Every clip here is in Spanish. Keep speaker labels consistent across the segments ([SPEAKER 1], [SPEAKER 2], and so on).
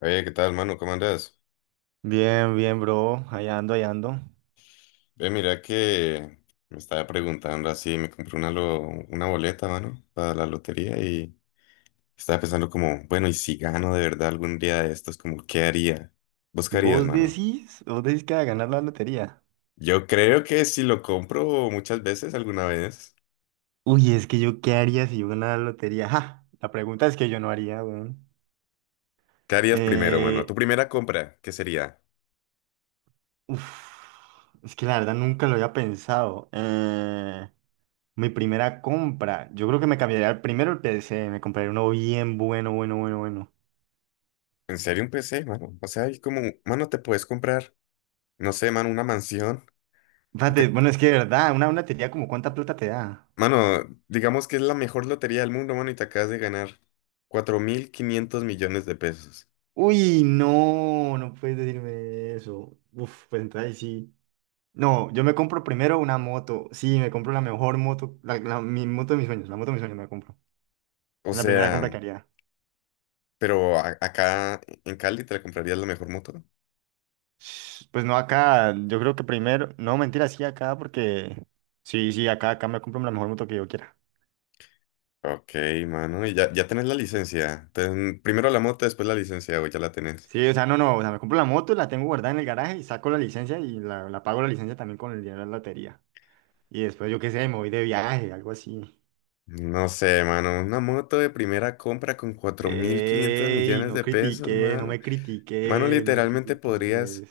[SPEAKER 1] Oye, ¿qué tal, mano? ¿Cómo andas?
[SPEAKER 2] Bien, bien, bro. Allá ando, allá ando.
[SPEAKER 1] Ve, mira que me estaba preguntando así, me compré una boleta, mano, para la lotería y estaba pensando como, bueno, ¿y si gano de verdad algún día de estos, como, qué haría? ¿Vos qué harías,
[SPEAKER 2] ¿Vos
[SPEAKER 1] mano?
[SPEAKER 2] decís? ¿Vos decís que va a ganar la lotería?
[SPEAKER 1] Yo creo que si lo compro muchas veces, alguna vez,
[SPEAKER 2] Uy, es que yo, ¿qué haría si yo ganara la lotería? ¡Ja! La pregunta es que yo no haría, weón.
[SPEAKER 1] ¿qué harías primero, mano? Tu
[SPEAKER 2] Eh,
[SPEAKER 1] primera compra, ¿qué sería?
[SPEAKER 2] uf, es que la verdad nunca lo había pensado. Mi primera compra. Yo creo que me cambiaría primero el PC. Me compraría uno bien bueno, bueno, bueno, bueno.
[SPEAKER 1] ¿En serio un PC, mano? O sea, hay como, mano, te puedes comprar, no sé, mano, una mansión.
[SPEAKER 2] Fíjate, bueno, es que de verdad, una lotería como cuánta plata te da.
[SPEAKER 1] Mano, digamos que es la mejor lotería del mundo, mano, y te acabas de ganar 4.500 millones de pesos.
[SPEAKER 2] Uy, no, no puedes decirme eso. Uf, pues entonces ahí sí. No, yo me compro primero una moto. Sí, me compro la mejor moto, mi moto de mis sueños, la moto de mis sueños me la compro.
[SPEAKER 1] O
[SPEAKER 2] La primera
[SPEAKER 1] sea,
[SPEAKER 2] compra que haría.
[SPEAKER 1] pero acá en Cali te la comprarías la mejor moto.
[SPEAKER 2] Sh- Pues no acá, yo creo que primero, no, mentira, sí acá porque, sí, sí, acá, acá me compro la mejor moto que yo quiera.
[SPEAKER 1] Ok, mano, y ya, ya tenés la licencia. Primero la moto, después la licencia, o ya la tenés.
[SPEAKER 2] Sí, o sea, no, no, o sea, me compro la moto, la tengo guardada en el garaje y saco la licencia y la pago la licencia también con el dinero de la lotería. Y después, yo qué sé, me voy de viaje, algo así.
[SPEAKER 1] No sé, mano, una moto de primera compra con 4.500
[SPEAKER 2] Ey,
[SPEAKER 1] millones
[SPEAKER 2] no
[SPEAKER 1] de pesos,
[SPEAKER 2] critiqué, no
[SPEAKER 1] mano.
[SPEAKER 2] me
[SPEAKER 1] Mano,
[SPEAKER 2] critiqué, no me
[SPEAKER 1] literalmente podrías,
[SPEAKER 2] critiqué.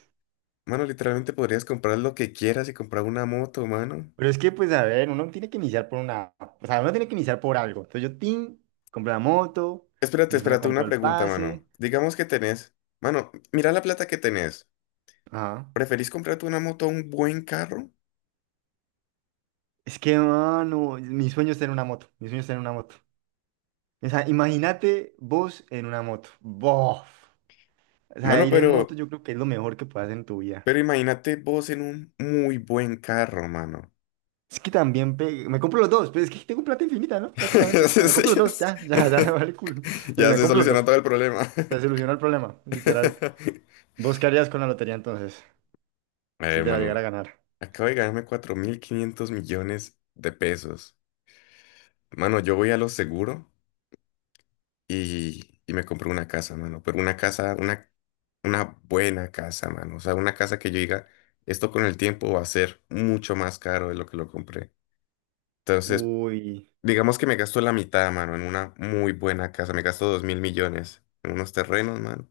[SPEAKER 1] mano, literalmente podrías comprar lo que quieras y comprar una moto, mano.
[SPEAKER 2] Pero es que, pues, a ver, uno tiene que iniciar por una, o sea, uno tiene que iniciar por algo. Entonces yo, tin, compré la moto,
[SPEAKER 1] Espérate,
[SPEAKER 2] después me
[SPEAKER 1] espérate,
[SPEAKER 2] compró
[SPEAKER 1] una
[SPEAKER 2] el
[SPEAKER 1] pregunta, mano.
[SPEAKER 2] pase.
[SPEAKER 1] Digamos que tenés, mano, mira la plata que tenés.
[SPEAKER 2] Ajá.
[SPEAKER 1] ¿Preferís comprarte una moto a un buen carro?
[SPEAKER 2] Es que, mano, mi sueño es tener una moto, mi sueño es tener una moto. O sea, imagínate vos en una moto. ¡Bof! O sea,
[SPEAKER 1] Mano,
[SPEAKER 2] ir en moto
[SPEAKER 1] pero,
[SPEAKER 2] yo creo que es lo mejor que puedes hacer en tu vida.
[SPEAKER 1] pero imagínate vos en un muy buen carro, mano.
[SPEAKER 2] Es que también me compro los dos, pues es que tengo plata infinita, ¿no? Prácticamente. O sea, me
[SPEAKER 1] Sí,
[SPEAKER 2] compro los dos, ya, ya, ya, vale, cool.
[SPEAKER 1] Ya
[SPEAKER 2] Me
[SPEAKER 1] se
[SPEAKER 2] compro los
[SPEAKER 1] solucionó
[SPEAKER 2] dos.
[SPEAKER 1] todo el problema.
[SPEAKER 2] Se solucionó el problema, literal. ¿Vos qué harías con la lotería entonces?
[SPEAKER 1] A
[SPEAKER 2] Si
[SPEAKER 1] ver,
[SPEAKER 2] te la
[SPEAKER 1] mano,
[SPEAKER 2] llegara a ganar.
[SPEAKER 1] acabo de ganarme 4.500 millones de pesos. Mano, yo voy a lo seguro y me compré una casa, mano. Pero una casa, una buena casa, mano. O sea, una casa que yo diga, esto con el tiempo va a ser mucho más caro de lo que lo compré. Entonces,
[SPEAKER 2] Uy,
[SPEAKER 1] digamos que me gasto la mitad, mano, en una muy buena casa. Me gasto 2.000 millones en unos terrenos, mano,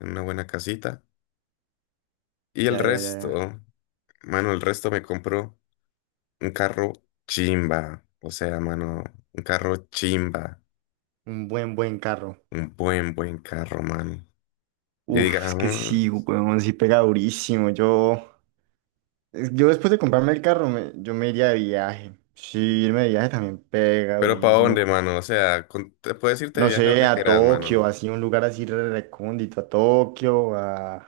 [SPEAKER 1] en una buena casita. Y el
[SPEAKER 2] ya, ya, ya, ya.
[SPEAKER 1] resto, mano, el resto me compro un carro chimba. O sea, mano, un carro chimba.
[SPEAKER 2] Un buen, buen carro.
[SPEAKER 1] Un buen, buen carro, mano. Y
[SPEAKER 2] Uf, es que sí,
[SPEAKER 1] digamos...
[SPEAKER 2] weón, sí pega durísimo. Yo, yo después de comprarme el carro, yo me iría de viaje. Sí, irme de viaje también pega
[SPEAKER 1] Pero ¿para dónde,
[SPEAKER 2] durísimo.
[SPEAKER 1] mano? O sea, te puedes irte de
[SPEAKER 2] No
[SPEAKER 1] viaje a
[SPEAKER 2] sé,
[SPEAKER 1] donde
[SPEAKER 2] a
[SPEAKER 1] quieras,
[SPEAKER 2] Tokio,
[SPEAKER 1] mano.
[SPEAKER 2] así, un lugar así re- recóndito, a Tokio,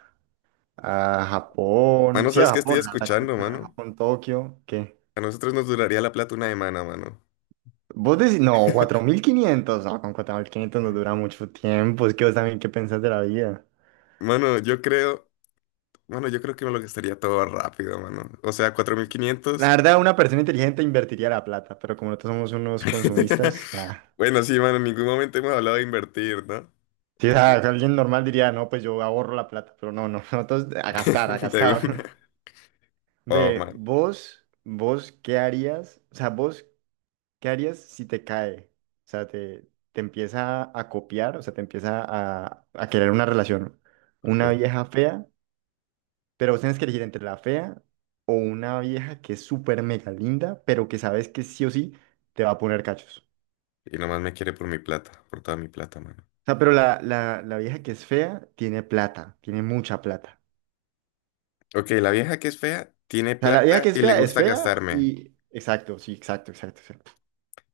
[SPEAKER 2] a Japón.
[SPEAKER 1] Mano,
[SPEAKER 2] Sí,
[SPEAKER 1] ¿sabes qué estoy escuchando,
[SPEAKER 2] A
[SPEAKER 1] mano?
[SPEAKER 2] Japón, Tokio, ¿qué?
[SPEAKER 1] A nosotros nos duraría la plata una semana, mano.
[SPEAKER 2] Vos decís, no, 4.500, no, con 4.500 nos dura mucho tiempo, es que vos también, ¿qué pensás de la vida?
[SPEAKER 1] Mano, yo creo, mano, yo creo que me lo gastaría todo rápido, mano. O sea, cuatro mil
[SPEAKER 2] La
[SPEAKER 1] quinientos
[SPEAKER 2] verdad, una persona inteligente invertiría la plata, pero como nosotros somos unos consumistas, ah,
[SPEAKER 1] Bueno, sí, mano, en ningún momento hemos hablado de invertir, ¿no?
[SPEAKER 2] sí, o
[SPEAKER 1] De
[SPEAKER 2] sea,
[SPEAKER 1] ni-
[SPEAKER 2] alguien normal diría, no, pues yo ahorro la plata, pero no, no, nosotros a gastar, a
[SPEAKER 1] De una.
[SPEAKER 2] gastar.
[SPEAKER 1] Oh,
[SPEAKER 2] Ve,
[SPEAKER 1] man,
[SPEAKER 2] vos, ¿qué harías? O sea, vos, ¿qué harías si te cae? O sea, te empieza a copiar, o sea, te empieza a querer una relación. Una
[SPEAKER 1] ok.
[SPEAKER 2] vieja fea, pero vos tenés que elegir entre la fea o una vieja que es súper mega linda, pero que sabes que sí o sí te va a poner cachos.
[SPEAKER 1] Y nomás me quiere por mi plata, por toda mi plata, mano.
[SPEAKER 2] O sea, pero la vieja que es fea tiene plata, tiene mucha plata.
[SPEAKER 1] Ok, la vieja que es fea tiene
[SPEAKER 2] O sea, la vieja
[SPEAKER 1] plata
[SPEAKER 2] que
[SPEAKER 1] y le
[SPEAKER 2] es
[SPEAKER 1] gusta
[SPEAKER 2] fea
[SPEAKER 1] gastarme.
[SPEAKER 2] y... Exacto, sí, exacto, exacto, exacto.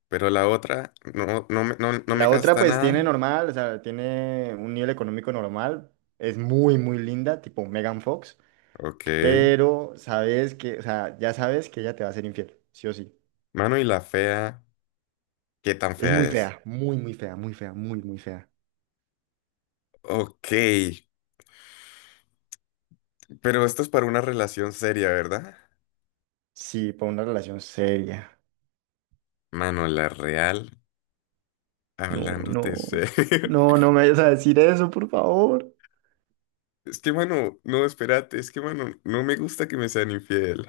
[SPEAKER 1] Pero la otra no, no, no, no me
[SPEAKER 2] La otra
[SPEAKER 1] gasta
[SPEAKER 2] pues tiene
[SPEAKER 1] nada.
[SPEAKER 2] normal, o sea, tiene un nivel económico normal, es muy, muy linda, tipo Megan Fox,
[SPEAKER 1] Ok.
[SPEAKER 2] pero sabes que, o sea, ya sabes que ella te va a ser infiel, sí o sí.
[SPEAKER 1] Mano, y la fea, ¿qué tan
[SPEAKER 2] Es
[SPEAKER 1] fea es?
[SPEAKER 2] muy fea, muy fea, muy, muy fea.
[SPEAKER 1] Ok. Pero esto es para una relación seria, ¿verdad?
[SPEAKER 2] Sí, para una relación seria.
[SPEAKER 1] Mano, la real,
[SPEAKER 2] No,
[SPEAKER 1] hablándote
[SPEAKER 2] no,
[SPEAKER 1] serio.
[SPEAKER 2] no, no me vayas a decir eso, por favor.
[SPEAKER 1] Es que, mano, no, espérate, es que, mano, no me gusta que me sean infiel.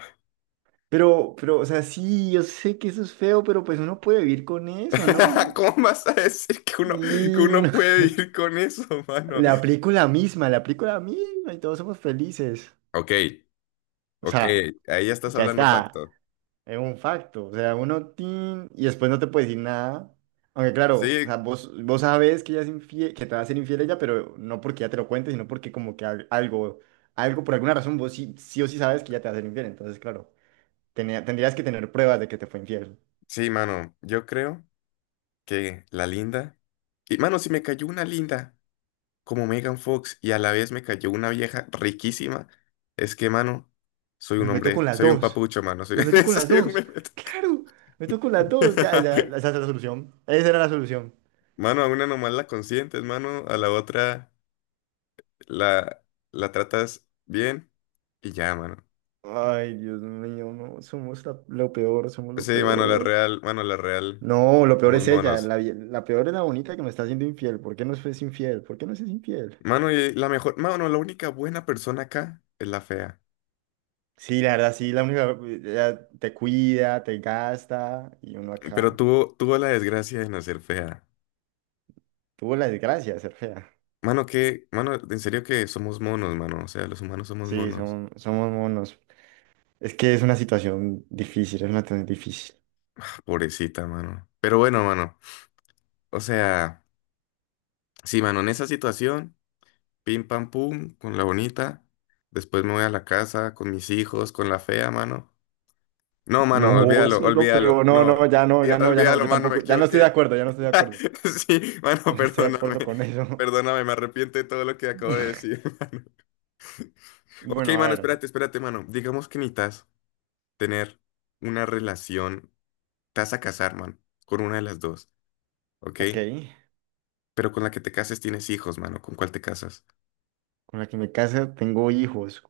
[SPEAKER 2] Pero, o sea, sí, yo sé que eso es feo, pero pues uno puede vivir con eso, ¿no? Uno-
[SPEAKER 1] ¿Cómo vas a decir que uno, que
[SPEAKER 2] y
[SPEAKER 1] uno
[SPEAKER 2] uno,
[SPEAKER 1] puede vivir con eso, mano?
[SPEAKER 2] le aplico la misma, le aplico la misma y todos somos felices.
[SPEAKER 1] Ok,
[SPEAKER 2] O
[SPEAKER 1] ok,
[SPEAKER 2] sea,
[SPEAKER 1] ahí ya estás
[SPEAKER 2] ya
[SPEAKER 1] hablando
[SPEAKER 2] está,
[SPEAKER 1] facto.
[SPEAKER 2] es un facto. O sea, uno, tin, y después no te puede decir nada. Aunque claro, o
[SPEAKER 1] Sí,
[SPEAKER 2] sea, vos, vos sabes que ella es infiel, que te va a ser infiel ella, pero no porque ella te lo cuente, sino porque como que algo, algo, por alguna razón, vos sí, sí o sí sabes que ella te va a ser infiel. Entonces, claro, tendrías que tener pruebas de que te fue infiel.
[SPEAKER 1] sí, mano, yo creo que la linda. Y mano, si me cayó una linda como Megan Fox y a la vez me cayó una vieja riquísima, es que, mano, soy
[SPEAKER 2] Me
[SPEAKER 1] un
[SPEAKER 2] meto con
[SPEAKER 1] hombre,
[SPEAKER 2] las
[SPEAKER 1] soy un
[SPEAKER 2] dos.
[SPEAKER 1] papucho, mano,
[SPEAKER 2] Me meto con las
[SPEAKER 1] soy un
[SPEAKER 2] dos.
[SPEAKER 1] bebé.
[SPEAKER 2] Claro, me meto con las dos. Ya, ya, esa es la solución. Esa era la solución.
[SPEAKER 1] Mano, a una nomás la consientes, mano, a la otra la, la tratas bien y ya, mano.
[SPEAKER 2] Ay, Dios mío, no, somos lo peor, somos lo
[SPEAKER 1] Sí,
[SPEAKER 2] peor.
[SPEAKER 1] mano, la real,
[SPEAKER 2] No, lo peor
[SPEAKER 1] somos
[SPEAKER 2] es ella.
[SPEAKER 1] monos.
[SPEAKER 2] La peor es la bonita que me está haciendo infiel. ¿Por qué no es infiel? ¿Por qué no es infiel?
[SPEAKER 1] Mano, y la mejor, mano, la única buena persona acá es la fea,
[SPEAKER 2] Sí, la verdad, sí, la única, ella te cuida, te gasta y uno acá.
[SPEAKER 1] pero tuvo, tuvo la desgracia de nacer fea.
[SPEAKER 2] Tuvo la desgracia de ser fea.
[SPEAKER 1] Mano, que, mano, en serio que somos monos, mano. O sea, los humanos somos
[SPEAKER 2] Sí,
[SPEAKER 1] monos.
[SPEAKER 2] son, somos monos. Es que es una situación difícil, es una situación difícil.
[SPEAKER 1] Ah, pobrecita, mano. Pero bueno, mano. O sea, sí, mano, en esa situación, pim pam pum, con la bonita. Después me voy a la casa con mis hijos, con la fea, mano. No, mano,
[SPEAKER 2] No,
[SPEAKER 1] olvídalo,
[SPEAKER 2] eso es lo
[SPEAKER 1] olvídalo.
[SPEAKER 2] peor. No,
[SPEAKER 1] No,
[SPEAKER 2] no, ya no, ya no, ya no.
[SPEAKER 1] olvídalo,
[SPEAKER 2] Yo
[SPEAKER 1] mano, me
[SPEAKER 2] tampoco, ya no estoy de
[SPEAKER 1] equivoqué.
[SPEAKER 2] acuerdo, ya no estoy de acuerdo.
[SPEAKER 1] Sí,
[SPEAKER 2] Ya
[SPEAKER 1] mano,
[SPEAKER 2] no estoy de
[SPEAKER 1] perdóname.
[SPEAKER 2] acuerdo con eso.
[SPEAKER 1] Perdóname, me arrepiento de todo lo que acabo de decir. Ok,
[SPEAKER 2] Bueno, a
[SPEAKER 1] mano,
[SPEAKER 2] ver,
[SPEAKER 1] espérate, espérate, mano. Digamos que necesitas tener una relación. Te vas a casar, mano, con una de las dos, ¿ok?
[SPEAKER 2] ok.
[SPEAKER 1] Pero con la que te cases tienes hijos, mano. ¿Con cuál te casas?
[SPEAKER 2] Con la que me casa tengo hijos.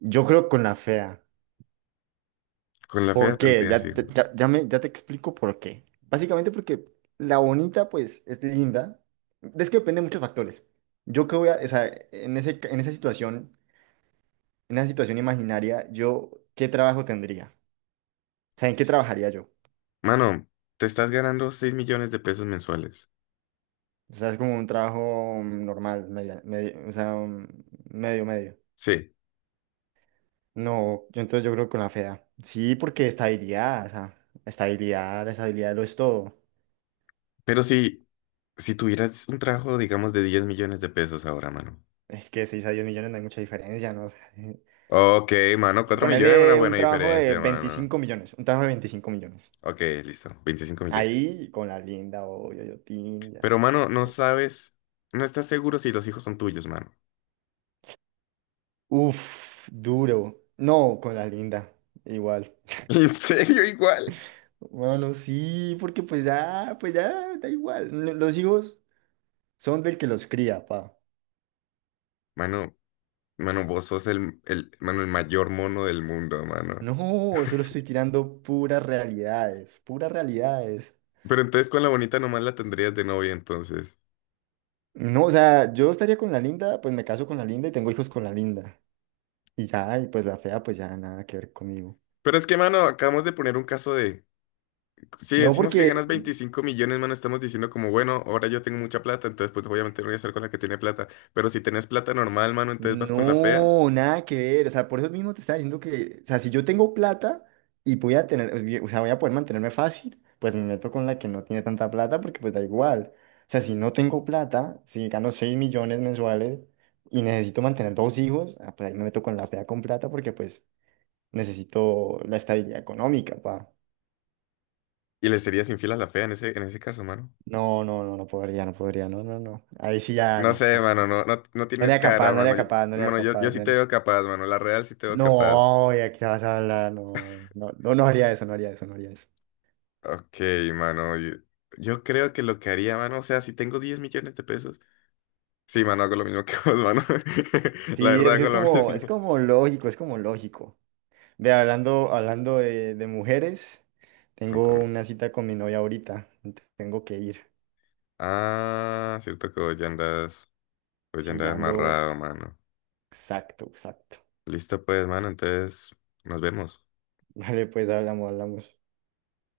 [SPEAKER 2] Yo creo con la fea.
[SPEAKER 1] Con la fea
[SPEAKER 2] ¿Por qué?
[SPEAKER 1] tendrías
[SPEAKER 2] Ya, ya,
[SPEAKER 1] hijos.
[SPEAKER 2] ya te explico por qué. Básicamente porque la bonita, pues, es linda. Es que depende de muchos factores. Yo que voy a, o sea, en esa situación imaginaria, yo, ¿qué trabajo tendría? O sea, ¿en qué trabajaría yo?
[SPEAKER 1] Mano, te estás ganando 6 millones de pesos mensuales.
[SPEAKER 2] O sea, es como un trabajo normal, o sea, un medio, medio.
[SPEAKER 1] Sí,
[SPEAKER 2] No, yo entonces yo creo que con la fea. Sí, porque estabilidad, o sea, estabilidad, la estabilidad lo es todo.
[SPEAKER 1] pero si tuvieras un trabajo, digamos, de 10 millones de pesos ahora, mano.
[SPEAKER 2] Es que 6 a 10 millones no hay mucha diferencia, ¿no? O sea,
[SPEAKER 1] Ok, mano, 4 millones es una
[SPEAKER 2] ponerle un
[SPEAKER 1] buena
[SPEAKER 2] trabajo de
[SPEAKER 1] diferencia, mano.
[SPEAKER 2] 25 millones, un trabajo de 25 millones.
[SPEAKER 1] Ok, listo, 25 millones.
[SPEAKER 2] Ahí con la linda, o Yoyotín, ya.
[SPEAKER 1] Pero, mano, no
[SPEAKER 2] te-
[SPEAKER 1] sabes, no estás seguro si los hijos son tuyos, mano.
[SPEAKER 2] Uf, duro. No, con la linda, igual.
[SPEAKER 1] ¿En serio igual?
[SPEAKER 2] Bueno, sí, porque pues ya, da igual. Los hijos. Son del que los cría, pa.
[SPEAKER 1] Mano, Mano, vos sos mano, el mayor mono del mundo, mano.
[SPEAKER 2] No, solo estoy tirando puras realidades, puras realidades.
[SPEAKER 1] Pero entonces con la bonita nomás la tendrías de novia, entonces.
[SPEAKER 2] No, o sea, yo estaría con la linda, pues me caso con la linda y tengo hijos con la linda. Y ya, y pues la fea, pues ya nada que ver conmigo.
[SPEAKER 1] Pero es que, mano, acabamos de poner un caso de... Si
[SPEAKER 2] No,
[SPEAKER 1] decimos que
[SPEAKER 2] porque
[SPEAKER 1] ganas 25 millones, mano, estamos diciendo como, bueno, ahora yo tengo mucha plata, entonces pues obviamente no voy a estar con la que tiene plata. Pero si tenés plata normal, mano, entonces vas con la fea
[SPEAKER 2] no, nada que ver. O sea, por eso mismo te estaba diciendo que, o sea, si yo tengo plata y voy a tener, o sea, voy a poder mantenerme fácil, pues me meto con la que no tiene tanta plata porque pues da igual. O sea, si no tengo plata, si gano 6 millones mensuales y necesito mantener dos hijos, ah, pues ahí me meto con la fea con plata porque pues necesito la estabilidad económica, pa.
[SPEAKER 1] y le serías infiel a la fea en ese caso, mano.
[SPEAKER 2] No, no, no, no podría, no podría, no, no, no. Ahí sí ya
[SPEAKER 1] No
[SPEAKER 2] no.
[SPEAKER 1] sé,
[SPEAKER 2] No,
[SPEAKER 1] mano, no, no, no
[SPEAKER 2] no
[SPEAKER 1] tienes
[SPEAKER 2] era capaz,
[SPEAKER 1] cara,
[SPEAKER 2] no era
[SPEAKER 1] mano.
[SPEAKER 2] capaz, no era
[SPEAKER 1] Mano, yo
[SPEAKER 2] capaz,
[SPEAKER 1] sí
[SPEAKER 2] no
[SPEAKER 1] te
[SPEAKER 2] era.
[SPEAKER 1] veo capaz, mano. La real sí te veo capaz.
[SPEAKER 2] No, ya qué vas a hablar, no, no, no, no haría eso, no haría eso, no haría eso.
[SPEAKER 1] Ok, mano, yo creo que lo que haría, mano, o sea, si tengo 10 millones de pesos, sí, mano, hago lo mismo que vos, mano. La
[SPEAKER 2] Sí,
[SPEAKER 1] verdad,
[SPEAKER 2] es que
[SPEAKER 1] hago lo
[SPEAKER 2] es
[SPEAKER 1] mismo.
[SPEAKER 2] como lógico, es como lógico. Ve, hablando de mujeres, tengo
[SPEAKER 1] Contame.
[SPEAKER 2] una cita con mi novia ahorita, tengo que ir.
[SPEAKER 1] Ah, cierto que vos ya andas, vos ya
[SPEAKER 2] Sí,
[SPEAKER 1] andas
[SPEAKER 2] ya ando,
[SPEAKER 1] amarrado, mano.
[SPEAKER 2] exacto, exacto.
[SPEAKER 1] Listo, pues, mano, entonces nos vemos.
[SPEAKER 2] Vale, pues hablamos, hablamos.